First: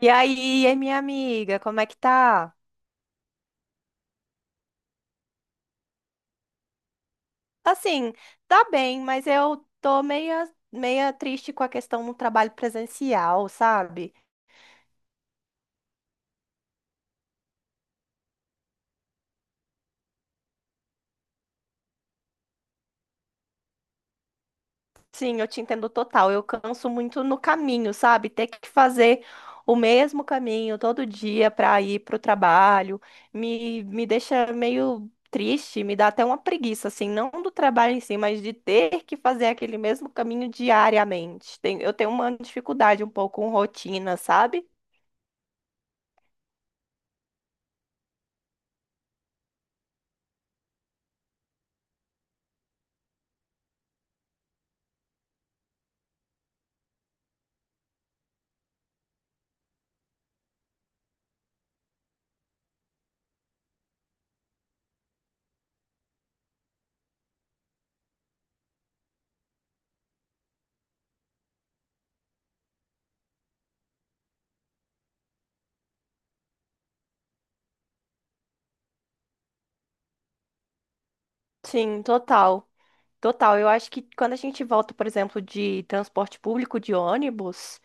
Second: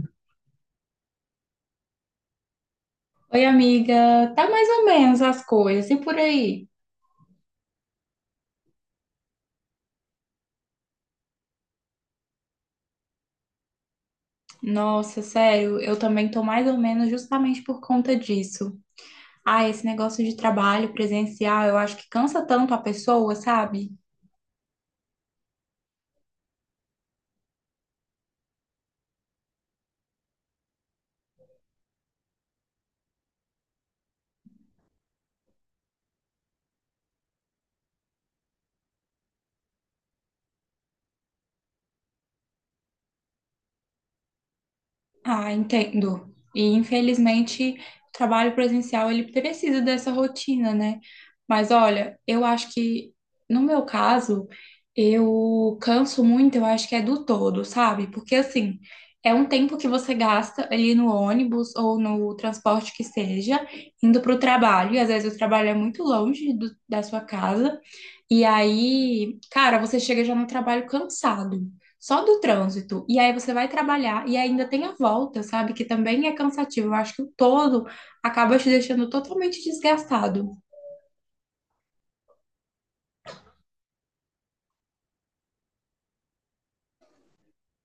E aí, e minha amiga, como é que tá? Oi, amiga. Tá mais ou menos as coisas. E por aí? Assim, tá bem, mas eu tô meia triste com a questão do trabalho presencial, sabe? Nossa, sério, eu também tô mais ou menos justamente por conta disso. Ah, esse negócio de trabalho presencial, eu acho que cansa tanto a pessoa, sabe? Sim, eu te entendo total. Eu canso muito no caminho, sabe? Ter que fazer o mesmo caminho todo dia para ir pro trabalho me deixa meio triste, me dá até uma preguiça, assim, não do trabalho em si, mas de ter que fazer aquele mesmo caminho diariamente. Eu tenho uma dificuldade um pouco com rotina, sabe? Ah, entendo. E infelizmente o trabalho presencial ele precisa dessa rotina, né? Mas olha, eu acho que no meu caso, eu canso muito, eu acho que é do todo, sabe? Porque assim, é um tempo que você gasta ali no ônibus ou no transporte que seja, indo para o trabalho, e às vezes o trabalho é muito longe da sua casa. E aí, cara, você chega já no trabalho cansado, só do trânsito. E aí você vai trabalhar e ainda tem a volta, sabe? Que também é cansativo. Eu acho que o todo acaba te deixando totalmente desgastado. Sim, total. Total. Eu acho que quando a gente volta, por exemplo, de transporte público, de ônibus,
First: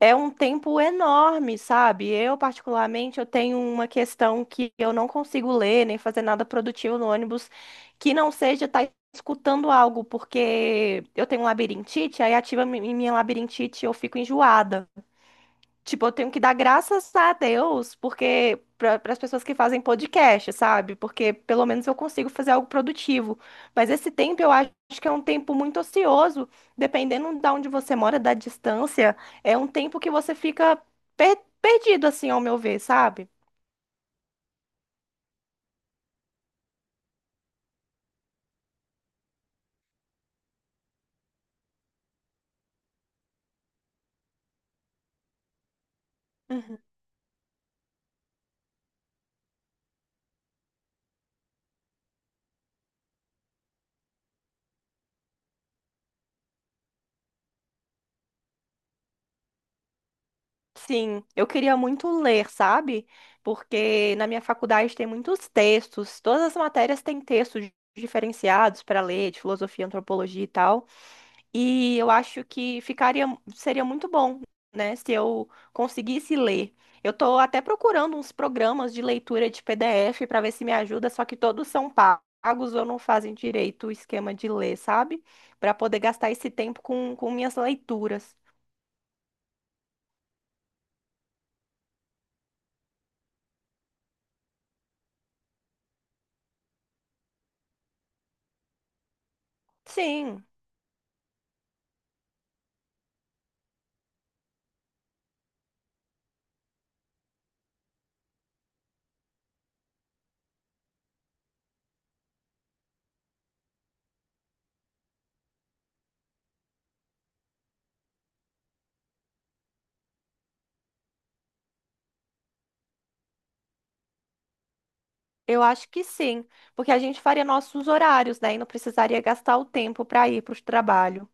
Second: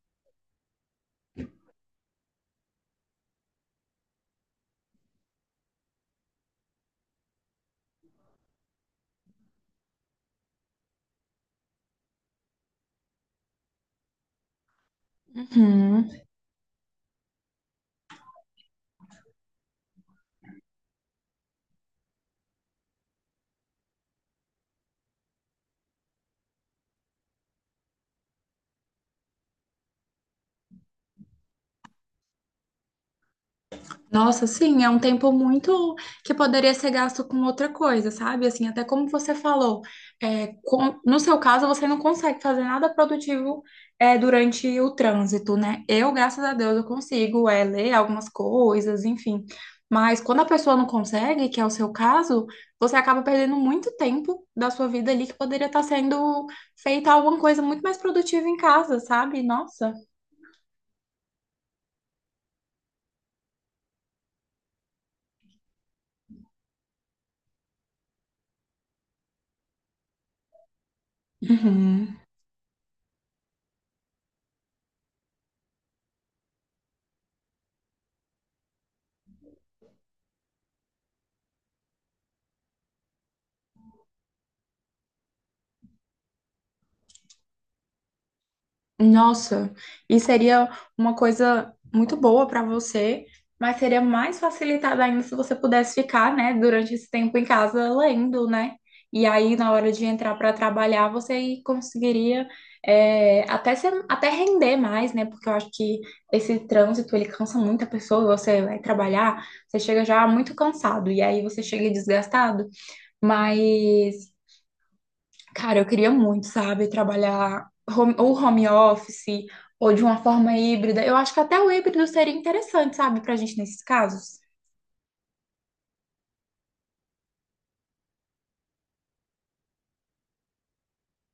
é um tempo enorme, sabe? Eu, particularmente, eu tenho uma questão que eu não consigo ler nem fazer nada produtivo no ônibus que não seja estar escutando algo, porque eu tenho um labirintite, aí ativa minha labirintite e eu fico enjoada. Tipo, eu tenho que dar graças a Deus, porque para as pessoas que fazem podcast, sabe? Porque pelo menos eu consigo fazer algo produtivo. Mas esse tempo eu acho que é um tempo muito ocioso, dependendo da onde você mora, da distância, é um tempo que você fica perdido, assim, ao meu ver, sabe? Nossa, sim, é um tempo muito que poderia ser gasto com outra coisa, sabe? Assim, até como você falou, é, no seu caso, você não consegue fazer nada produtivo, é, durante o trânsito, né? Eu, graças a Deus, Uhum. eu consigo, é, ler algumas coisas, enfim. Mas quando a pessoa não consegue, que é o seu caso, você acaba perdendo muito tempo da sua vida ali que poderia estar sendo feita alguma coisa muito mais produtiva em casa, sabe? Nossa. Sim, eu queria muito ler, sabe? Porque na minha faculdade tem muitos textos, todas as matérias têm textos diferenciados para ler, de filosofia, antropologia e tal. E eu Uhum. acho que ficaria, seria muito bom, né, se eu conseguisse ler. Eu tô até procurando uns programas de leitura de PDF para ver se me ajuda, só que todos são pagos ou não fazem direito o esquema de ler, sabe? Para poder gastar esse tempo com minhas leituras. Nossa, e seria uma coisa muito boa para você, mas seria mais facilitada ainda se você pudesse ficar, né, durante esse tempo em casa lendo, né? E aí, na hora de entrar Sim, para trabalhar, você conseguiria é, até ser, até render mais, né? Porque eu acho que esse trânsito, ele cansa muito a pessoa. Você vai trabalhar, você chega já muito cansado, e aí você chega desgastado, mas. Cara, eu queria muito, sabe, trabalhar ou home office ou de uma forma híbrida. Eu acho que até o híbrido seria interessante, sabe, pra gente nesses casos. eu acho que sim, porque a gente faria nossos horários, né, e não precisaria gastar o tempo para ir para o trabalho.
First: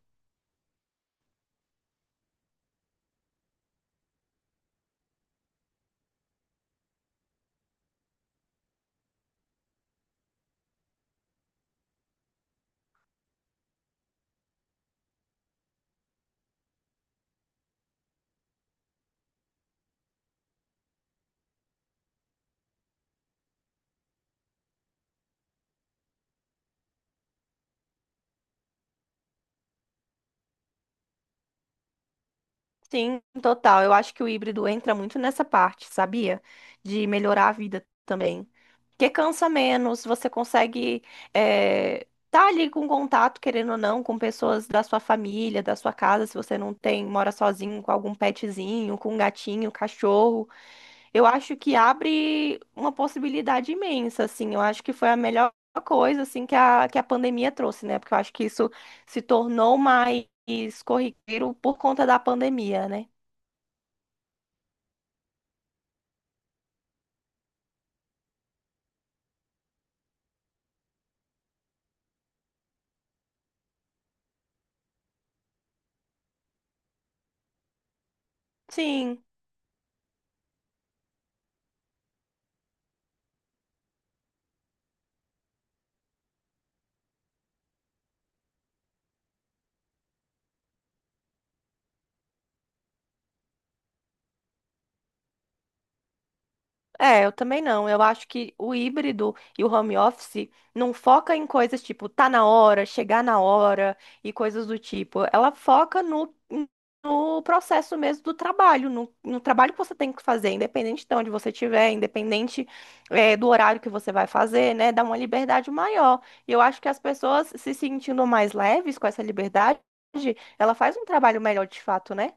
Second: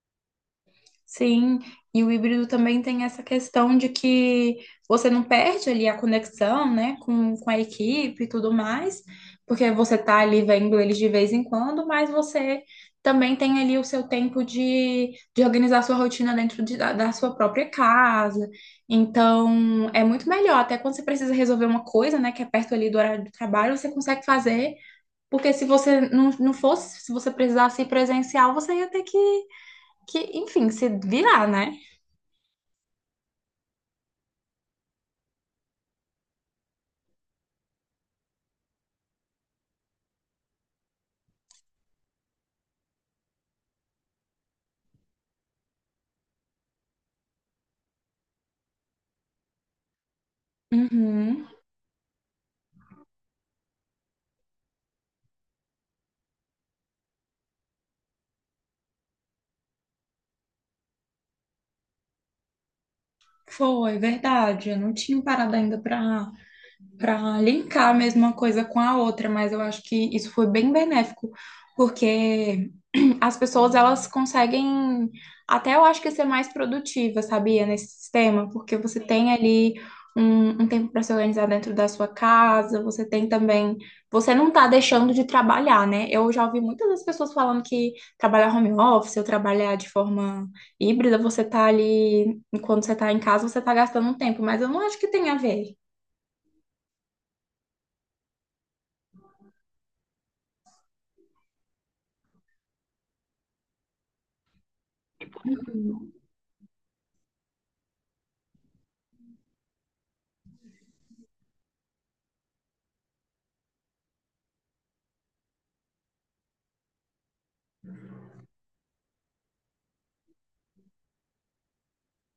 Sim, e o híbrido também tem essa questão de que você não perde ali a conexão, né, com a equipe e tudo mais, porque você tá ali vendo eles de vez em quando, mas você também tem ali o seu tempo de organizar sua rotina dentro da, da sua própria casa. Então, é muito melhor, até quando você precisa resolver uma coisa, né, que é perto ali do horário do trabalho, você consegue fazer, porque se você não, não fosse, se você precisasse ir presencial, você ia ter que enfim, se virar, né? Sim, total. Eu acho que o híbrido entra muito nessa parte, sabia? De melhorar a vida também. Porque cansa menos, você consegue estar tá ali com contato, querendo ou não, com pessoas da sua família, da sua casa, se você não tem, mora sozinho, com algum petzinho, com um gatinho, cachorro. Eu Uhum. acho que abre uma possibilidade imensa, assim. Eu acho que foi a melhor coisa, assim, que a pandemia trouxe, né? Porque eu acho que isso se tornou mais corriqueiro por conta da pandemia, né? Foi, verdade. Eu não tinha parado ainda para linkar a mesma coisa com a outra, mas eu acho que isso foi bem benéfico, porque as pessoas elas conseguem até eu acho que ser mais produtiva, sabia, nesse sistema, porque você Sim, tem ali um, um tempo para se organizar dentro da sua casa, você tem também, você não tá deixando de trabalhar, né? Eu já ouvi muitas das pessoas falando que trabalhar home office ou trabalhar de forma híbrida, você tá ali, quando você tá em casa, você tá gastando um tempo, mas eu não acho que tem a ver. é, eu também não. Eu acho que o híbrido e o home office não foca em coisas tipo tá na hora, chegar na hora e coisas do tipo. Ela foca no processo mesmo do trabalho, no trabalho que você tem que fazer, independente de onde você estiver, independente, do horário que você vai fazer, né? Dá uma liberdade maior. E eu acho que as pessoas se sentindo mais leves com essa liberdade, ela faz um trabalho melhor de fato, né?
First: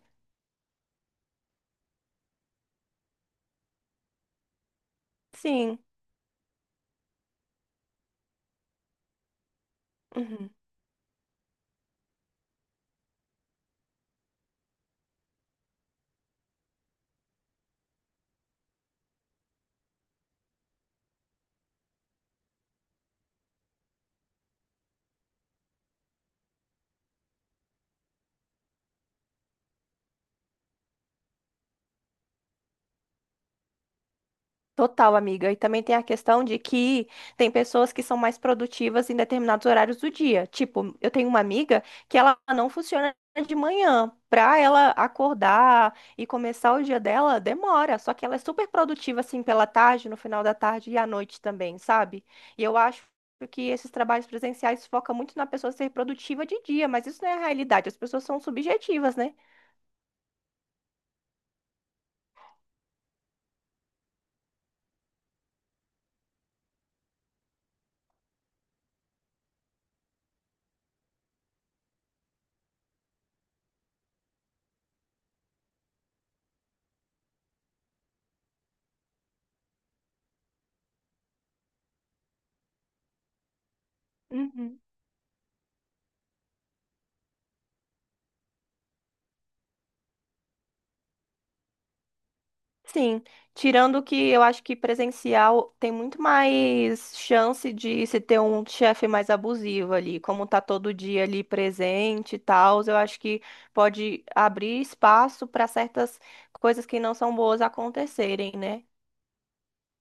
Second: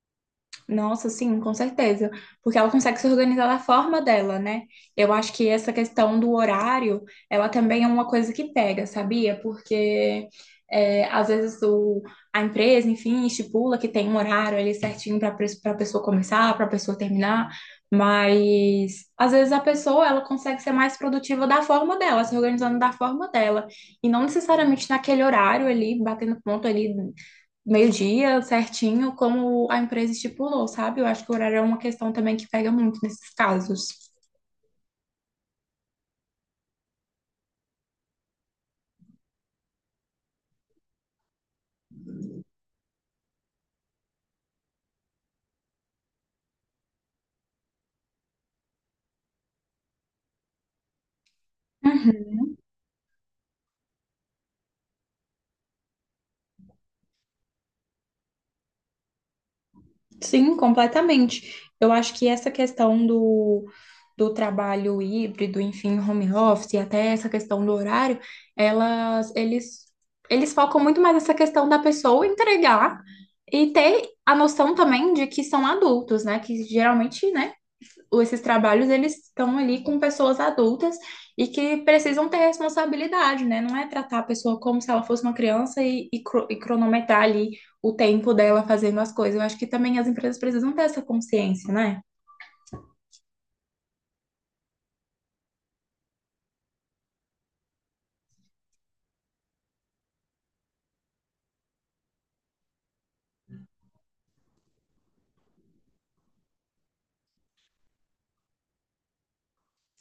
Nossa, sim, com certeza. Porque ela consegue se organizar da forma dela, né? Eu acho que essa Sim. questão do horário, ela também é uma coisa que pega, sabia? Porque Uhum. é, às vezes a empresa, enfim, estipula que tem um horário ali certinho para a pessoa começar, para a pessoa terminar, mas às vezes a pessoa ela consegue ser mais produtiva da forma dela, se organizando da forma dela, e não necessariamente naquele horário ali, batendo ponto ali meio-dia, certinho, como a empresa estipulou, sabe? Eu acho que o horário é uma questão também que pega muito nesses casos. Total, amiga. E também tem a questão de que tem pessoas que são mais produtivas em determinados horários do dia. Tipo, eu tenho uma amiga que ela não funciona de manhã. Pra ela acordar e começar o dia dela, demora. Só que ela é super produtiva, assim, pela tarde, no final da tarde e à noite também, sabe? Uhum. E eu acho que esses trabalhos presenciais focam muito na pessoa ser produtiva de dia, mas isso não é a realidade. As pessoas são subjetivas, né? Sim, completamente. Eu acho que essa questão do trabalho híbrido, enfim, home office, e até essa questão do horário, elas, eles, eles focam muito mais nessa questão da pessoa entregar e ter a noção também de que são adultos, né? Que geralmente, né, esses trabalhos eles estão ali com pessoas adultas e que precisam ter responsabilidade, né? Não é tratar a pessoa Uhum. como se ela fosse uma criança e cronometrar ali o tempo dela fazendo as coisas. Eu acho que também as empresas precisam ter essa consciência, né? Sim, tirando que eu acho que presencial tem muito mais chance de se ter um chefe mais abusivo ali, como tá todo dia ali presente e tal, eu acho que pode abrir espaço para certas coisas que não são boas acontecerem, né?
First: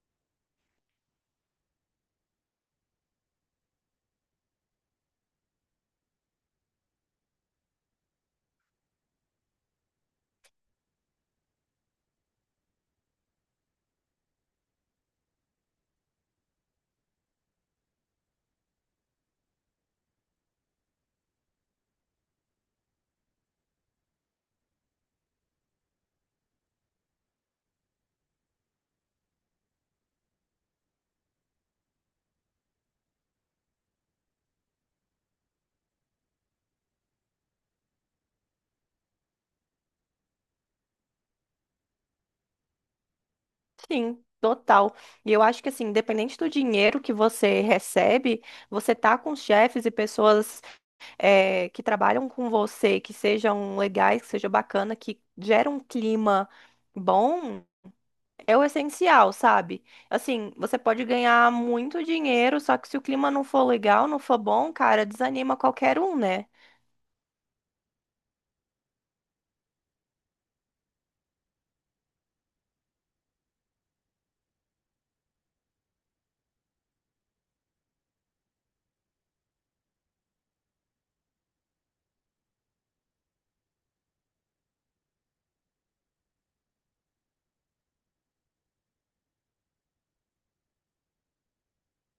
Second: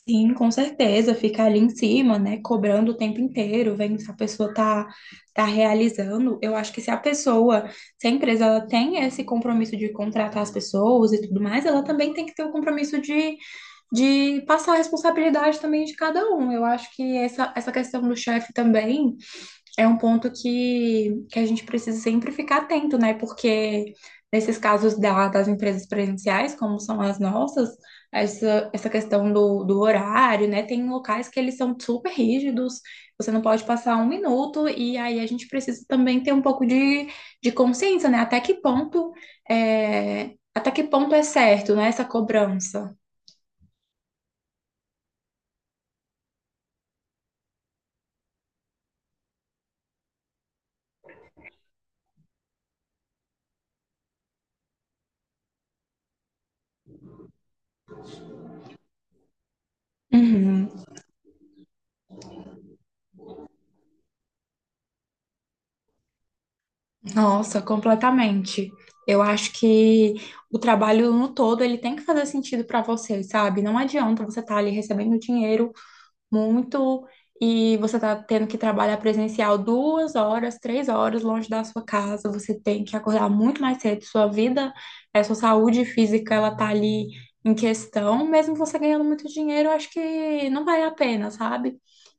Sim, com certeza, ficar ali em cima, né? Cobrando o tempo inteiro, vendo se a pessoa tá, tá realizando. Eu acho que se a pessoa, se a empresa ela tem esse compromisso de contratar as pessoas e tudo mais, ela também tem que ter o compromisso de passar a responsabilidade também de cada um. Eu acho que essa questão do chefe também é um ponto que a gente precisa sempre ficar atento, né? Porque nesses casos das empresas presenciais, como são as nossas, essa questão do horário, né? Tem locais que eles são super rígidos, você não pode passar um minuto, e aí a gente precisa também ter um pouco de consciência, né? Até que ponto é, até que ponto é certo, né, essa cobrança. Sim, total. E eu acho que assim, independente do dinheiro que você recebe, você tá com chefes e pessoas que trabalham com você, que sejam legais, que seja bacana, que gera um clima bom, é o essencial, sabe? Assim, Uhum. você pode ganhar muito dinheiro, só que se o clima não for legal, não for bom, cara, desanima qualquer um, né? Nossa, completamente. Eu acho que o trabalho no todo ele tem que fazer sentido para você, sabe? Não adianta você estar ali recebendo dinheiro muito e você tá tendo que trabalhar presencial 2 horas, 3 horas longe da sua casa. Você tem que acordar muito mais cedo. Sua vida, é, sua saúde física, ela tá ali em questão. Mesmo você ganhando muito dinheiro, eu acho que não vale a pena, sabe?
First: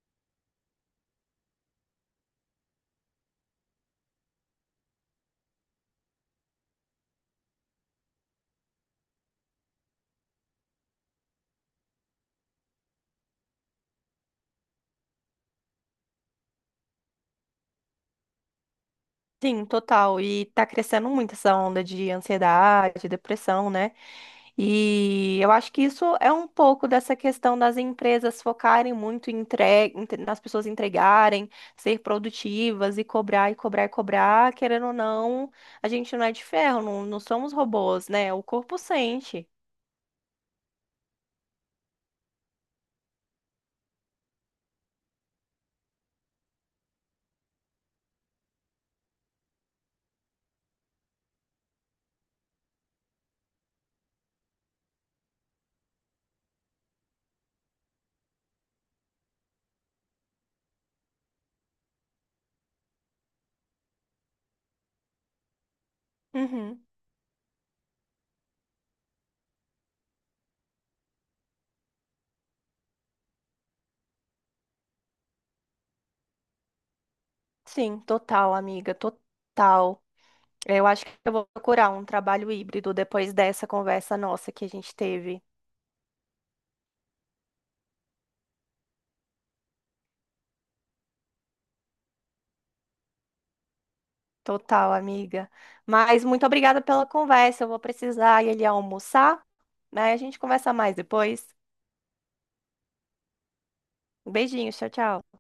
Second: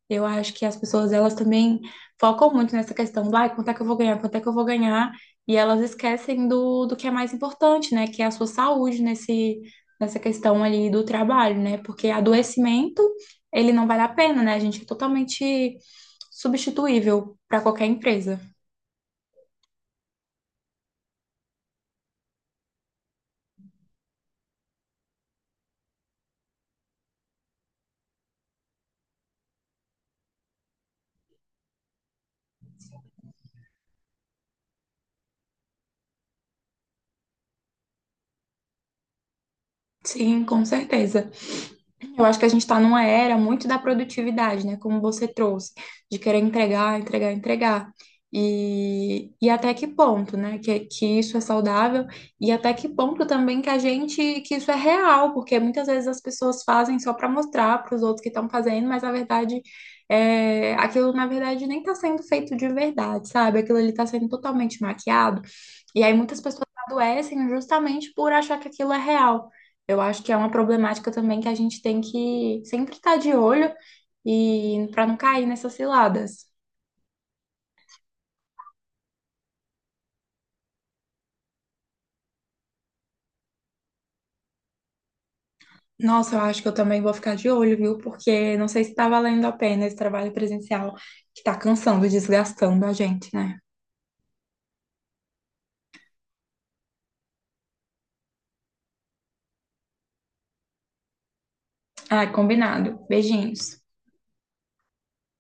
Eu acho que as pessoas, elas também focam muito nessa questão do, ai, quanto é que eu vou ganhar, quanto é que eu vou ganhar, e elas esquecem do que é mais importante, né, que é a sua saúde nesse, nessa questão ali do trabalho, né, porque adoecimento, ele não vale a pena, né, a gente é totalmente substituível para qualquer empresa. Sim, total. E tá crescendo muito essa onda de ansiedade, depressão, né? E eu acho que isso é um pouco dessa questão das empresas focarem muito em nas pessoas entregarem, ser produtivas e cobrar e cobrar e cobrar. Querendo ou não, a gente não é de ferro, não somos robôs, né? O corpo sente. Sim, com certeza. Eu acho que a gente está numa era muito da produtividade, né? Como você trouxe, de querer entregar, entregar, entregar. E até que ponto, né? Que isso é saudável e até que ponto também que a gente, que isso é real, porque muitas vezes as pessoas fazem só para mostrar para os outros que estão fazendo, mas na verdade, é, aquilo na verdade nem está sendo feito de verdade, sabe? Aquilo ali está sendo totalmente maquiado. E aí muitas pessoas Uhum. adoecem justamente por achar que aquilo é real. Eu acho que é uma problemática também que a gente tem que sempre estar de olho e para não cair nessas ciladas. Sim, total, amiga, total. Eu acho que eu vou procurar um trabalho híbrido depois dessa conversa nossa que a gente teve. Nossa, eu acho que eu também vou ficar de olho, viu? Porque não sei se está valendo a pena esse trabalho presencial que está cansando, desgastando a gente, né? Total, amiga. Mas muito obrigada pela conversa. Eu vou precisar ir ali almoçar, né? A gente conversa mais depois. Ai, combinado. Beijinhos. Beijinhos, tchau, tchau.